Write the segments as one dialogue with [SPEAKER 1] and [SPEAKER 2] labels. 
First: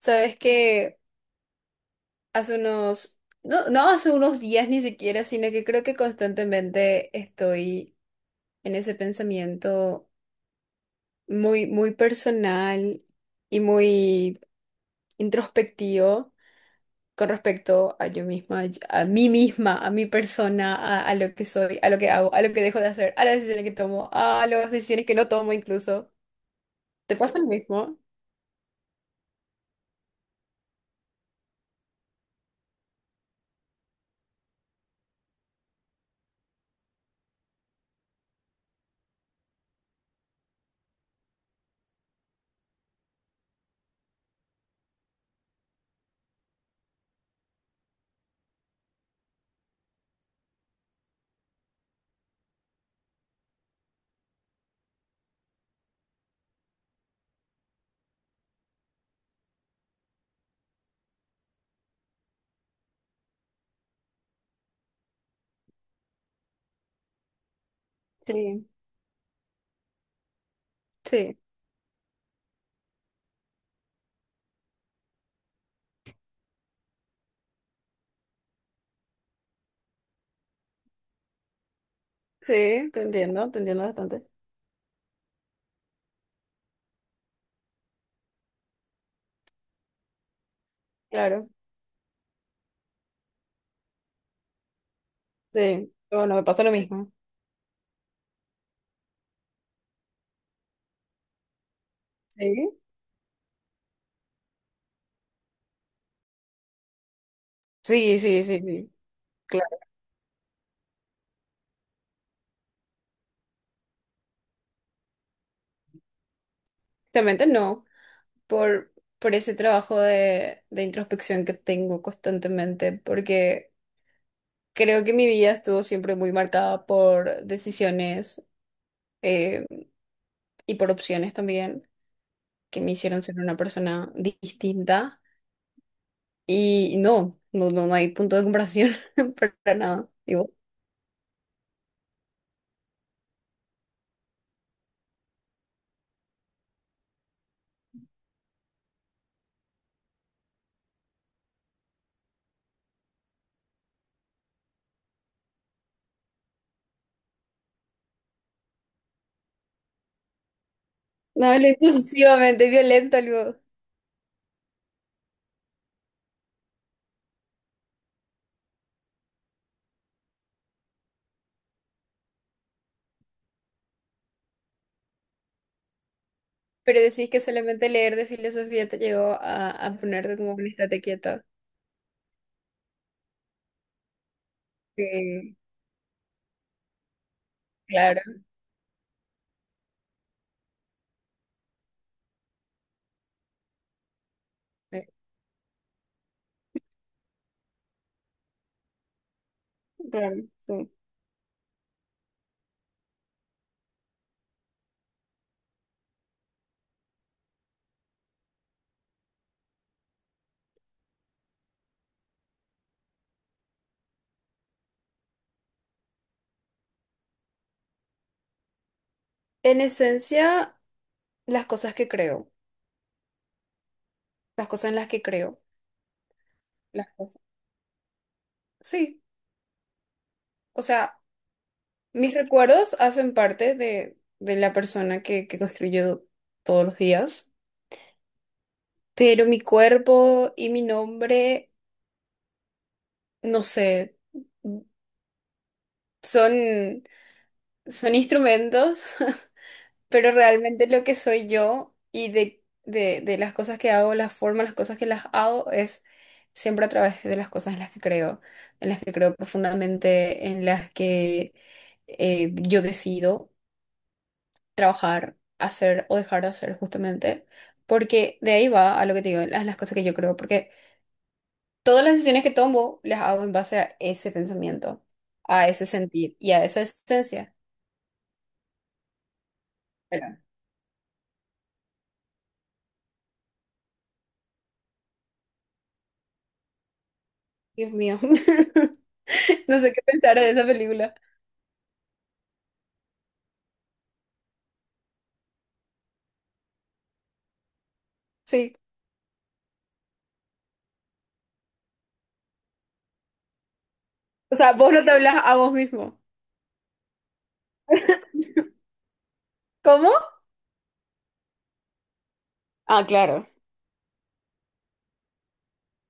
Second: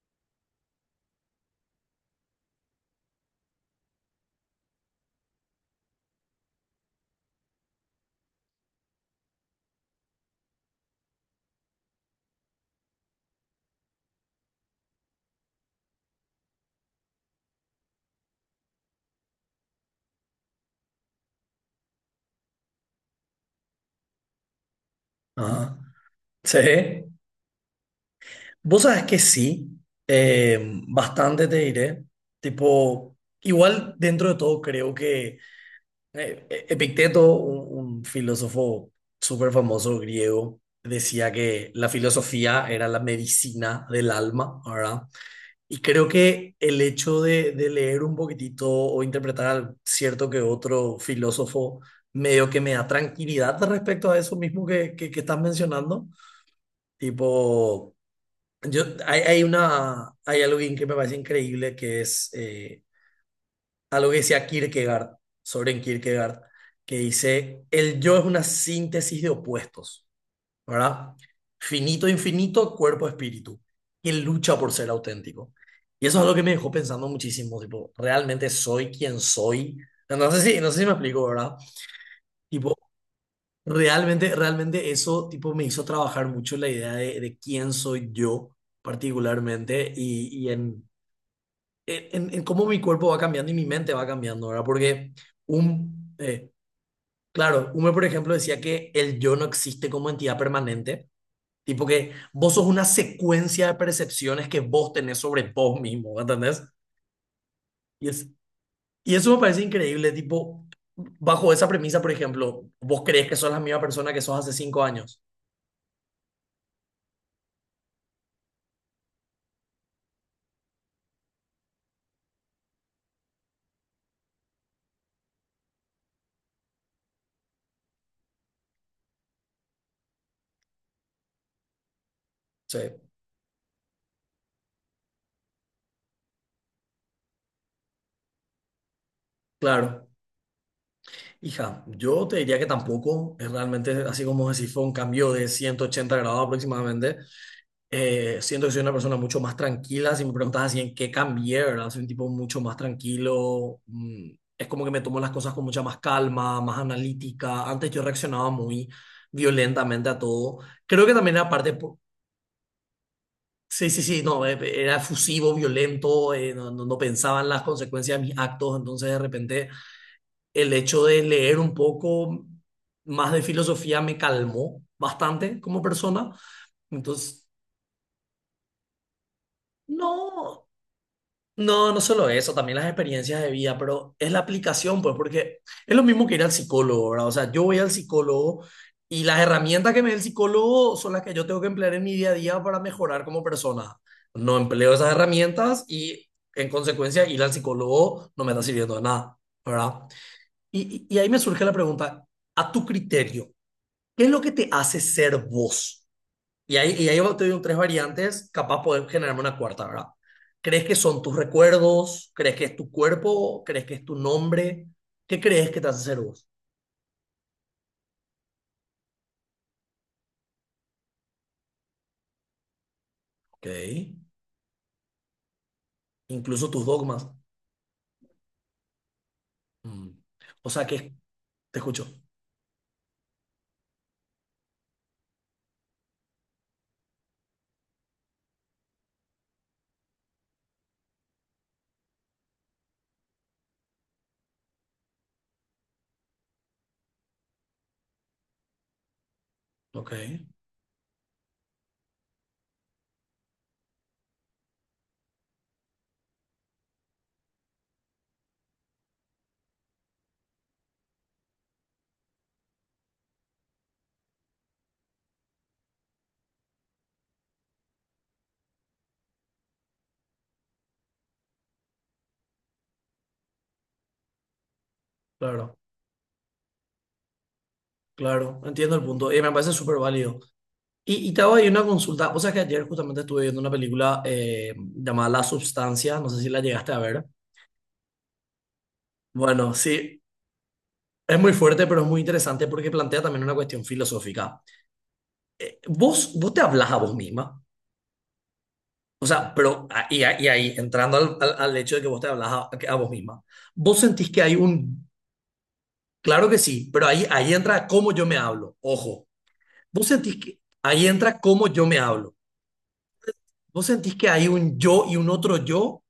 [SPEAKER 1] Sabes que hace unos, no, no hace unos días ni siquiera, sino que creo que constantemente estoy en ese pensamiento muy personal y muy introspectivo con respecto a yo misma, a mí misma, a mi persona, a lo que soy, a lo que hago, a lo que dejo de hacer, a las decisiones que tomo, a las decisiones que no tomo
[SPEAKER 2] Ajá.
[SPEAKER 1] incluso.
[SPEAKER 2] Sí.
[SPEAKER 1] ¿Te pasa lo mismo?
[SPEAKER 2] Vos sabés que sí, eh, bastante te diré. Tipo, igual dentro de todo creo que Epicteto, un filósofo súper famoso griego, decía que la filosofía era la medicina del alma, ¿verdad? Y creo que el hecho de leer un poquitito o interpretar al cierto que otro filósofo medio que me da tranquilidad respecto a eso mismo que estás mencionando, tipo... hay algo que me parece increíble que es algo que decía Kierkegaard, Soren Kierkegaard, que dice, el yo es una
[SPEAKER 1] Sí,
[SPEAKER 2] síntesis de opuestos, ¿verdad?
[SPEAKER 1] sí,
[SPEAKER 2] Finito, infinito, cuerpo, espíritu, que lucha por ser auténtico. Y eso es algo que me dejó pensando muchísimo, tipo, ¿realmente soy quien soy? No sé si me explico, ¿verdad? Tipo,
[SPEAKER 1] sí, te entiendo, te entiendo bastante.
[SPEAKER 2] realmente eso, tipo, me hizo trabajar mucho la idea de quién soy yo particularmente y en
[SPEAKER 1] Claro.
[SPEAKER 2] en cómo mi cuerpo va cambiando y mi mente va cambiando, ¿verdad? Porque
[SPEAKER 1] Sí,
[SPEAKER 2] un,
[SPEAKER 1] bueno, me
[SPEAKER 2] eh,
[SPEAKER 1] pasa lo mismo.
[SPEAKER 2] claro, Hume, por ejemplo, decía que el yo no existe como entidad permanente, tipo que vos sos
[SPEAKER 1] Sí,
[SPEAKER 2] una secuencia de percepciones que vos tenés sobre vos mismo, ¿entendés? Y,
[SPEAKER 1] sí,
[SPEAKER 2] es,
[SPEAKER 1] sí, sí, sí.
[SPEAKER 2] y eso me parece increíble, tipo, bajo esa premisa, por ejemplo, vos crees que sos la misma persona que sos hace 5 años.
[SPEAKER 1] Claramente no, por, por ese trabajo de introspección que tengo constantemente, porque creo que mi vida estuvo siempre muy marcada por decisiones eh, y por opciones también
[SPEAKER 2] Sí,
[SPEAKER 1] que me hicieron ser una persona distinta. Y no, hay punto de comparación para
[SPEAKER 2] claro.
[SPEAKER 1] nada. Digo,
[SPEAKER 2] Hija, yo te diría que tampoco, es realmente así como decir, fue un cambio de 180 grados aproximadamente. Siento que soy una persona mucho más tranquila. Si me preguntas así en qué cambié, ¿verdad? Soy un tipo mucho más tranquilo. Es como que me tomo las cosas con mucha más calma, más analítica. Antes yo reaccionaba muy violentamente a todo. Creo que también era
[SPEAKER 1] no, él es
[SPEAKER 2] parte...
[SPEAKER 1] exclusivamente violento, digo.
[SPEAKER 2] Sí, sí, sí, no, era efusivo, violento, no pensaba en las consecuencias de mis actos. Entonces, de repente, el hecho de leer un poco más de filosofía me calmó bastante como persona.
[SPEAKER 1] Pero decís que
[SPEAKER 2] Entonces,
[SPEAKER 1] solamente leer de filosofía te llegó a ponerte como
[SPEAKER 2] no.
[SPEAKER 1] un estate quieto.
[SPEAKER 2] No, no solo eso, también las experiencias de vida, pero es la aplicación, pues,
[SPEAKER 1] Sí,
[SPEAKER 2] porque es lo mismo que ir al psicólogo, ¿verdad? O sea, yo voy al
[SPEAKER 1] claro.
[SPEAKER 2] psicólogo y las herramientas que me da el psicólogo son las que yo tengo que emplear en mi día a día para mejorar como persona. No empleo
[SPEAKER 1] Eh,
[SPEAKER 2] esas herramientas y, en consecuencia, ir al psicólogo no me está sirviendo de nada, ¿verdad?
[SPEAKER 1] Claro, sí.
[SPEAKER 2] Y ahí me surge la pregunta, a tu criterio, ¿qué es lo que te hace ser vos? Y ahí te digo tres variantes, capaz podés generarme una cuarta, ¿verdad? ¿Crees que son tus recuerdos? ¿Crees que es tu cuerpo? ¿Crees que es tu nombre? ¿Qué crees que te hace ser vos?
[SPEAKER 1] En esencia, las cosas que creo,
[SPEAKER 2] Ok.
[SPEAKER 1] las cosas en las que creo,
[SPEAKER 2] Incluso tus
[SPEAKER 1] las
[SPEAKER 2] dogmas.
[SPEAKER 1] cosas. Sí,
[SPEAKER 2] Mm. O
[SPEAKER 1] o
[SPEAKER 2] sea que
[SPEAKER 1] sea,
[SPEAKER 2] te escucho.
[SPEAKER 1] mis recuerdos hacen parte de la persona que construyo todos los días, pero mi cuerpo y mi nombre, no sé, son, son instrumentos.
[SPEAKER 2] Ok.
[SPEAKER 1] Pero realmente lo que soy yo y de las cosas que hago, las formas, las cosas que las hago, es siempre a través de las cosas en las que creo, en las que creo profundamente, en las que yo decido trabajar, hacer o dejar de hacer justamente, porque de ahí va a lo que te digo, las cosas que yo creo, porque todas las decisiones que tomo las hago en base a ese pensamiento, a
[SPEAKER 2] Claro,
[SPEAKER 1] ese sentir y a esa esencia.
[SPEAKER 2] claro. Entiendo el punto. Y me parece súper
[SPEAKER 1] Pero
[SPEAKER 2] válido. Y te hago ahí una consulta. O sea que ayer justamente estuve viendo una película llamada La Substancia. No sé si la llegaste a ver.
[SPEAKER 1] Dios mío,
[SPEAKER 2] Bueno,
[SPEAKER 1] no sé qué
[SPEAKER 2] sí.
[SPEAKER 1] pensar en esa película.
[SPEAKER 2] Es muy fuerte, pero es muy interesante porque plantea también una cuestión filosófica. Vos te hablas a vos misma,
[SPEAKER 1] Sí.
[SPEAKER 2] o sea, pero y ahí, entrando al hecho de que vos te hablas a vos misma, vos sentís que hay
[SPEAKER 1] O sea, vos no
[SPEAKER 2] un,
[SPEAKER 1] te hablas a vos mismo.
[SPEAKER 2] claro que sí, pero ahí, ahí entra cómo yo me hablo, ojo, vos
[SPEAKER 1] ¿Cómo?
[SPEAKER 2] sentís que, ahí entra cómo yo me hablo,
[SPEAKER 1] Ah, claro.
[SPEAKER 2] vos sentís que hay un yo y un otro yo,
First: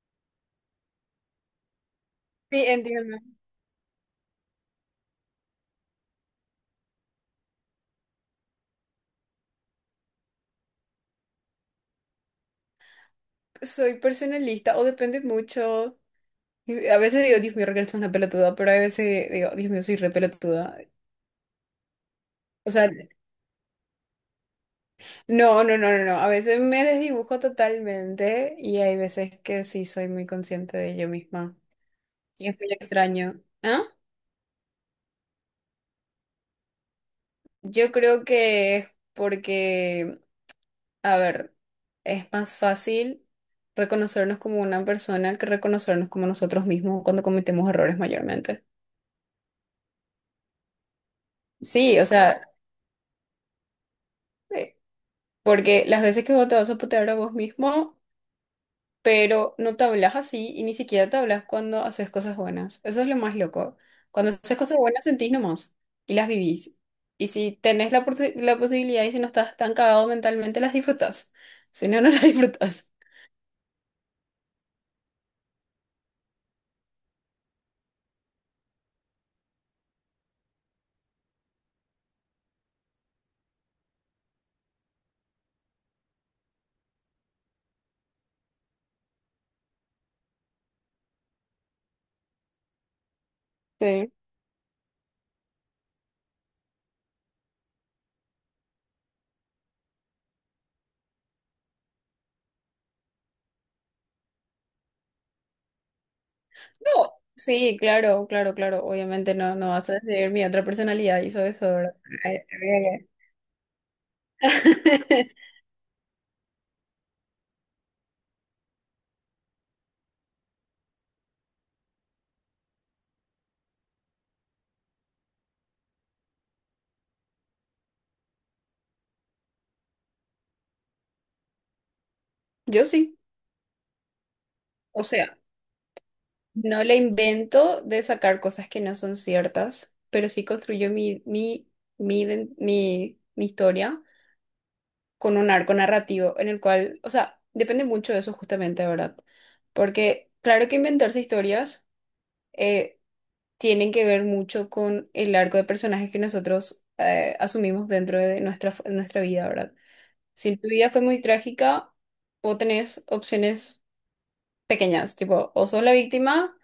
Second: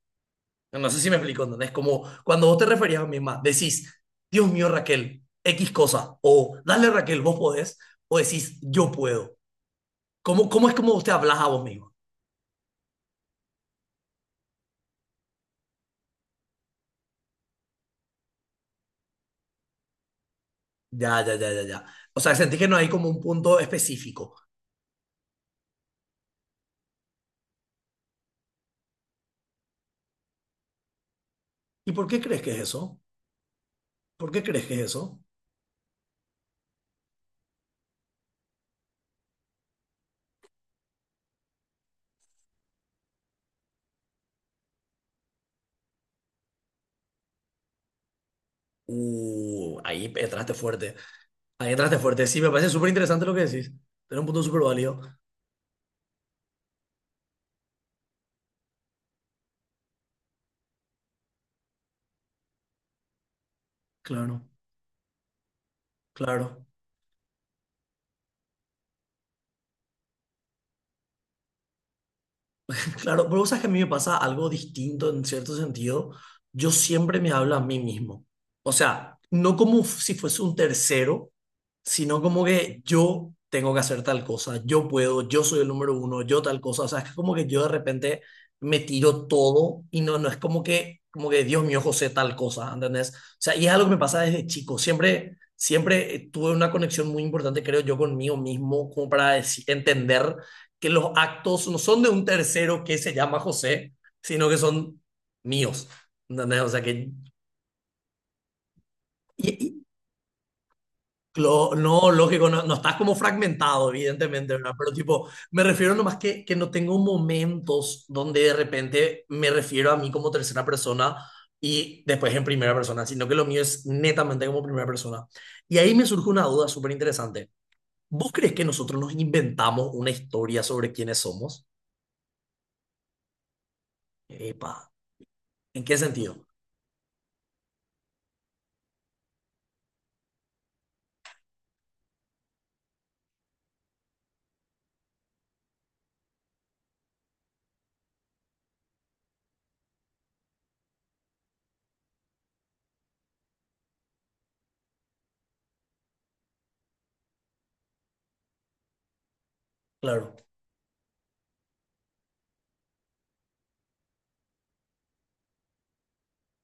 [SPEAKER 2] no sé si me explico, ¿entendés? Como cuando vos
[SPEAKER 1] Sí,
[SPEAKER 2] te referías a vos
[SPEAKER 1] entiendo.
[SPEAKER 2] misma, decís, Dios mío, Raquel, X cosa, o dale Raquel, vos podés, o decís, yo puedo. ¿Cómo es como vos te hablas a vos misma?
[SPEAKER 1] Soy personalista o depende mucho. Y a veces digo, Dios mío, Raquel, sos una pelotuda, pero a veces digo, Dios mío, soy re pelotuda.
[SPEAKER 2] Ya, ya, ya, ya, ya. O sea, sentí que
[SPEAKER 1] O
[SPEAKER 2] no hay
[SPEAKER 1] sea,
[SPEAKER 2] como un punto específico.
[SPEAKER 1] no. A veces me desdibujo totalmente y hay veces que sí soy muy consciente de yo misma.
[SPEAKER 2] ¿Y por qué crees
[SPEAKER 1] Y
[SPEAKER 2] que es
[SPEAKER 1] es muy
[SPEAKER 2] eso?
[SPEAKER 1] extraño. ¿Ah?
[SPEAKER 2] ¿Por qué crees que es eso?
[SPEAKER 1] Yo creo que es porque, a ver, es más fácil reconocernos como una persona que reconocernos como nosotros mismos cuando cometemos errores mayormente.
[SPEAKER 2] Ahí entraste fuerte. Ahí entraste
[SPEAKER 1] Sí, o
[SPEAKER 2] fuerte. Sí,
[SPEAKER 1] sea,
[SPEAKER 2] me parece súper interesante lo que decís. Era un punto súper
[SPEAKER 1] eh,
[SPEAKER 2] válido.
[SPEAKER 1] porque las veces que vos te vas a putear a vos mismo, pero no te hablas así y ni siquiera te hablas cuando haces cosas buenas. Eso es lo más loco. Cuando
[SPEAKER 2] Claro,
[SPEAKER 1] haces cosas buenas sentís nomás y las
[SPEAKER 2] claro.
[SPEAKER 1] vivís. Y si tenés la, posi- la posibilidad y si no estás tan cagado mentalmente, las disfrutas. Si no, no las disfrutas.
[SPEAKER 2] Claro, pero vos sabes que a mí me pasa algo distinto en cierto sentido. Yo siempre me hablo a mí mismo. O sea, no como si fuese un tercero, sino como que yo tengo que hacer tal cosa, yo puedo, yo soy el número uno, yo tal cosa. O sea, es como que yo de repente me tiro todo y no es como que Dios mío, José, tal cosa, ¿entendés? O sea, y es algo que me
[SPEAKER 1] Sí.
[SPEAKER 2] pasa desde chico. Siempre tuve una conexión muy importante, creo yo, conmigo mismo, como para entender que los actos no son de un tercero que se llama José, sino que son míos. ¿Entendés? O sea que...
[SPEAKER 1] No, sí, claro, claro, claro. Obviamente
[SPEAKER 2] y-
[SPEAKER 1] no, no
[SPEAKER 2] y
[SPEAKER 1] vas a decir mi otra personalidad hizo eso, ¿verdad? Ay,
[SPEAKER 2] lógico, no estás
[SPEAKER 1] ay,
[SPEAKER 2] como fragmentado, evidentemente, ¿verdad? Pero tipo,
[SPEAKER 1] ay.
[SPEAKER 2] me refiero nomás que no tengo momentos donde de repente me refiero a mí como tercera persona y después en primera persona, sino que lo mío es netamente como primera persona. Y ahí me surge una duda súper interesante. ¿Vos crees que nosotros nos inventamos una historia sobre quiénes somos?
[SPEAKER 1] Yo sí.
[SPEAKER 2] Epa,
[SPEAKER 1] O sea,
[SPEAKER 2] ¿en qué sentido?
[SPEAKER 1] no le invento de sacar cosas que no son ciertas, pero sí construyo mi iden- mi historia con un arco narrativo en el cual, o sea, depende mucho de eso justamente, ¿verdad? Porque claro que inventarse historias eh, tienen que ver mucho con el arco de personajes que nosotros asumimos dentro de nuestra vida, ¿verdad?
[SPEAKER 2] Claro.
[SPEAKER 1] Si tu vida fue muy trágica, vos tenés opciones pequeñas, tipo, o sos la víctima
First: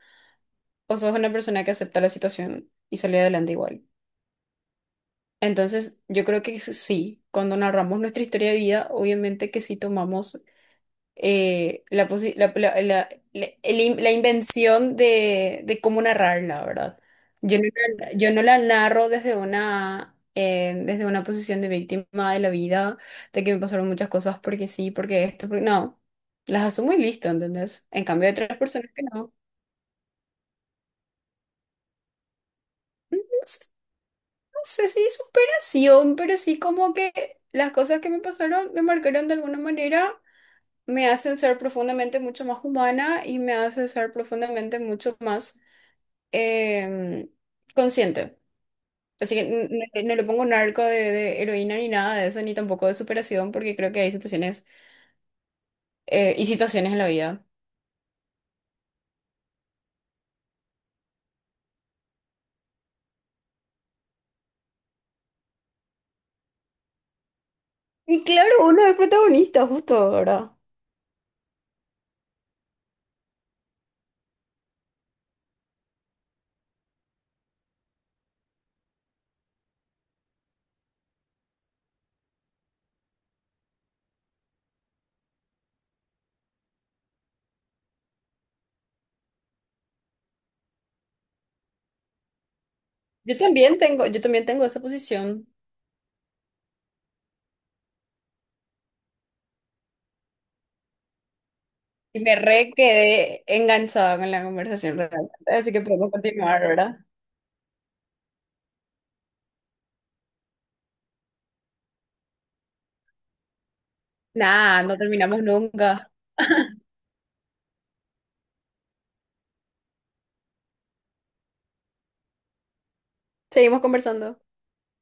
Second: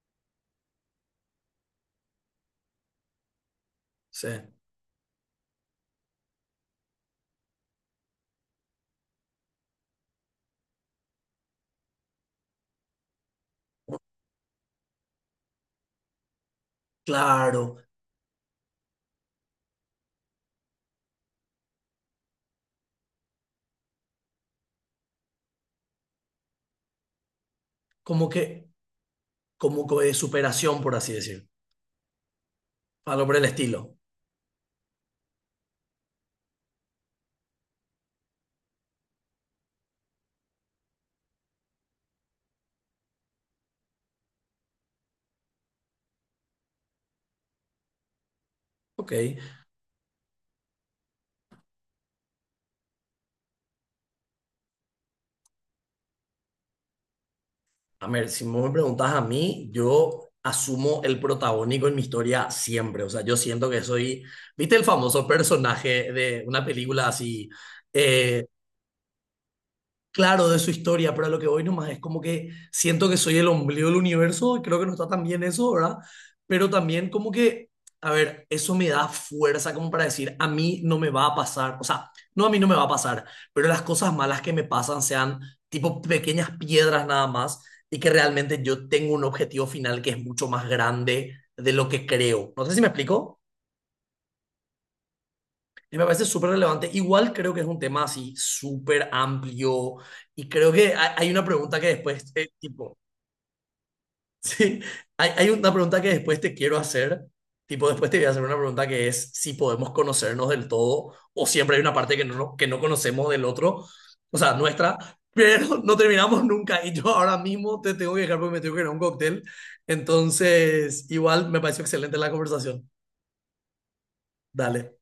[SPEAKER 1] o sos una persona que acepta la situación y sale adelante igual.
[SPEAKER 2] Sí,
[SPEAKER 1] Entonces, yo creo que s- sí, cuando narramos nuestra historia de vida, obviamente que sí tomamos la, posi- el in- la invención de cómo narrarla, ¿verdad? Yo no,
[SPEAKER 2] claro,
[SPEAKER 1] la- yo no la narro desde una posición de víctima de la vida, de que me pasaron muchas cosas porque sí, porque esto, porque no. Las asumo y listo, ¿entendés? En cambio,
[SPEAKER 2] como
[SPEAKER 1] hay otras
[SPEAKER 2] que,
[SPEAKER 1] personas que no.
[SPEAKER 2] como que de superación, por así decir,
[SPEAKER 1] No
[SPEAKER 2] algo por el
[SPEAKER 1] sé,
[SPEAKER 2] estilo.
[SPEAKER 1] no sé si superación, pero sí como que las cosas que me pasaron me marcaron de alguna manera, me hacen ser profundamente mucho más humana y me hacen ser profundamente mucho más em, consciente.
[SPEAKER 2] Ok,
[SPEAKER 1] Así que n- no, no le pongo narco de heroína ni nada de eso, ni tampoco de superación, porque creo que hay situaciones y situaciones en la vida.
[SPEAKER 2] a ver, si vos me preguntas a mí, yo asumo el protagónico en mi historia siempre, o sea, yo siento que soy, ¿viste el famoso personaje de una película así?
[SPEAKER 1] Y
[SPEAKER 2] eh,
[SPEAKER 1] claro, uno es protagonista, justo
[SPEAKER 2] claro
[SPEAKER 1] ahora.
[SPEAKER 2] de su historia, pero a lo que voy nomás es como que siento que soy el ombligo del universo, y creo que no está tan bien eso, ¿verdad? Pero también como que, a ver, eso me da fuerza como para decir, a mí no me va a pasar, o sea, no a mí no me va a pasar, pero las cosas malas que me pasan sean tipo pequeñas piedras nada más y que realmente yo tengo un objetivo final que es mucho más grande de lo que creo. No sé si me explico.
[SPEAKER 1] Yo también tengo esa posición.
[SPEAKER 2] Y me parece súper relevante. Igual creo que es un tema así súper amplio y creo que hay una pregunta que
[SPEAKER 1] Y
[SPEAKER 2] después,
[SPEAKER 1] me re
[SPEAKER 2] tipo,
[SPEAKER 1] quedé enganchada con la
[SPEAKER 2] sí,
[SPEAKER 1] conversación realmente.
[SPEAKER 2] hay una
[SPEAKER 1] Así que
[SPEAKER 2] pregunta que
[SPEAKER 1] podemos
[SPEAKER 2] después te
[SPEAKER 1] continuar,
[SPEAKER 2] quiero
[SPEAKER 1] ¿verdad?
[SPEAKER 2] hacer, tipo, después te voy a hacer una pregunta que es si podemos conocernos del todo o siempre hay una parte que no conocemos del otro, o sea,
[SPEAKER 1] Nada, no
[SPEAKER 2] nuestra,
[SPEAKER 1] terminamos
[SPEAKER 2] pero no
[SPEAKER 1] nunca.
[SPEAKER 2] terminamos nunca y yo ahora mismo te tengo que dejar porque me tengo que ir a un cóctel. Entonces, igual me pareció excelente la conversación.
[SPEAKER 1] Seguimos conversando.
[SPEAKER 2] Dale.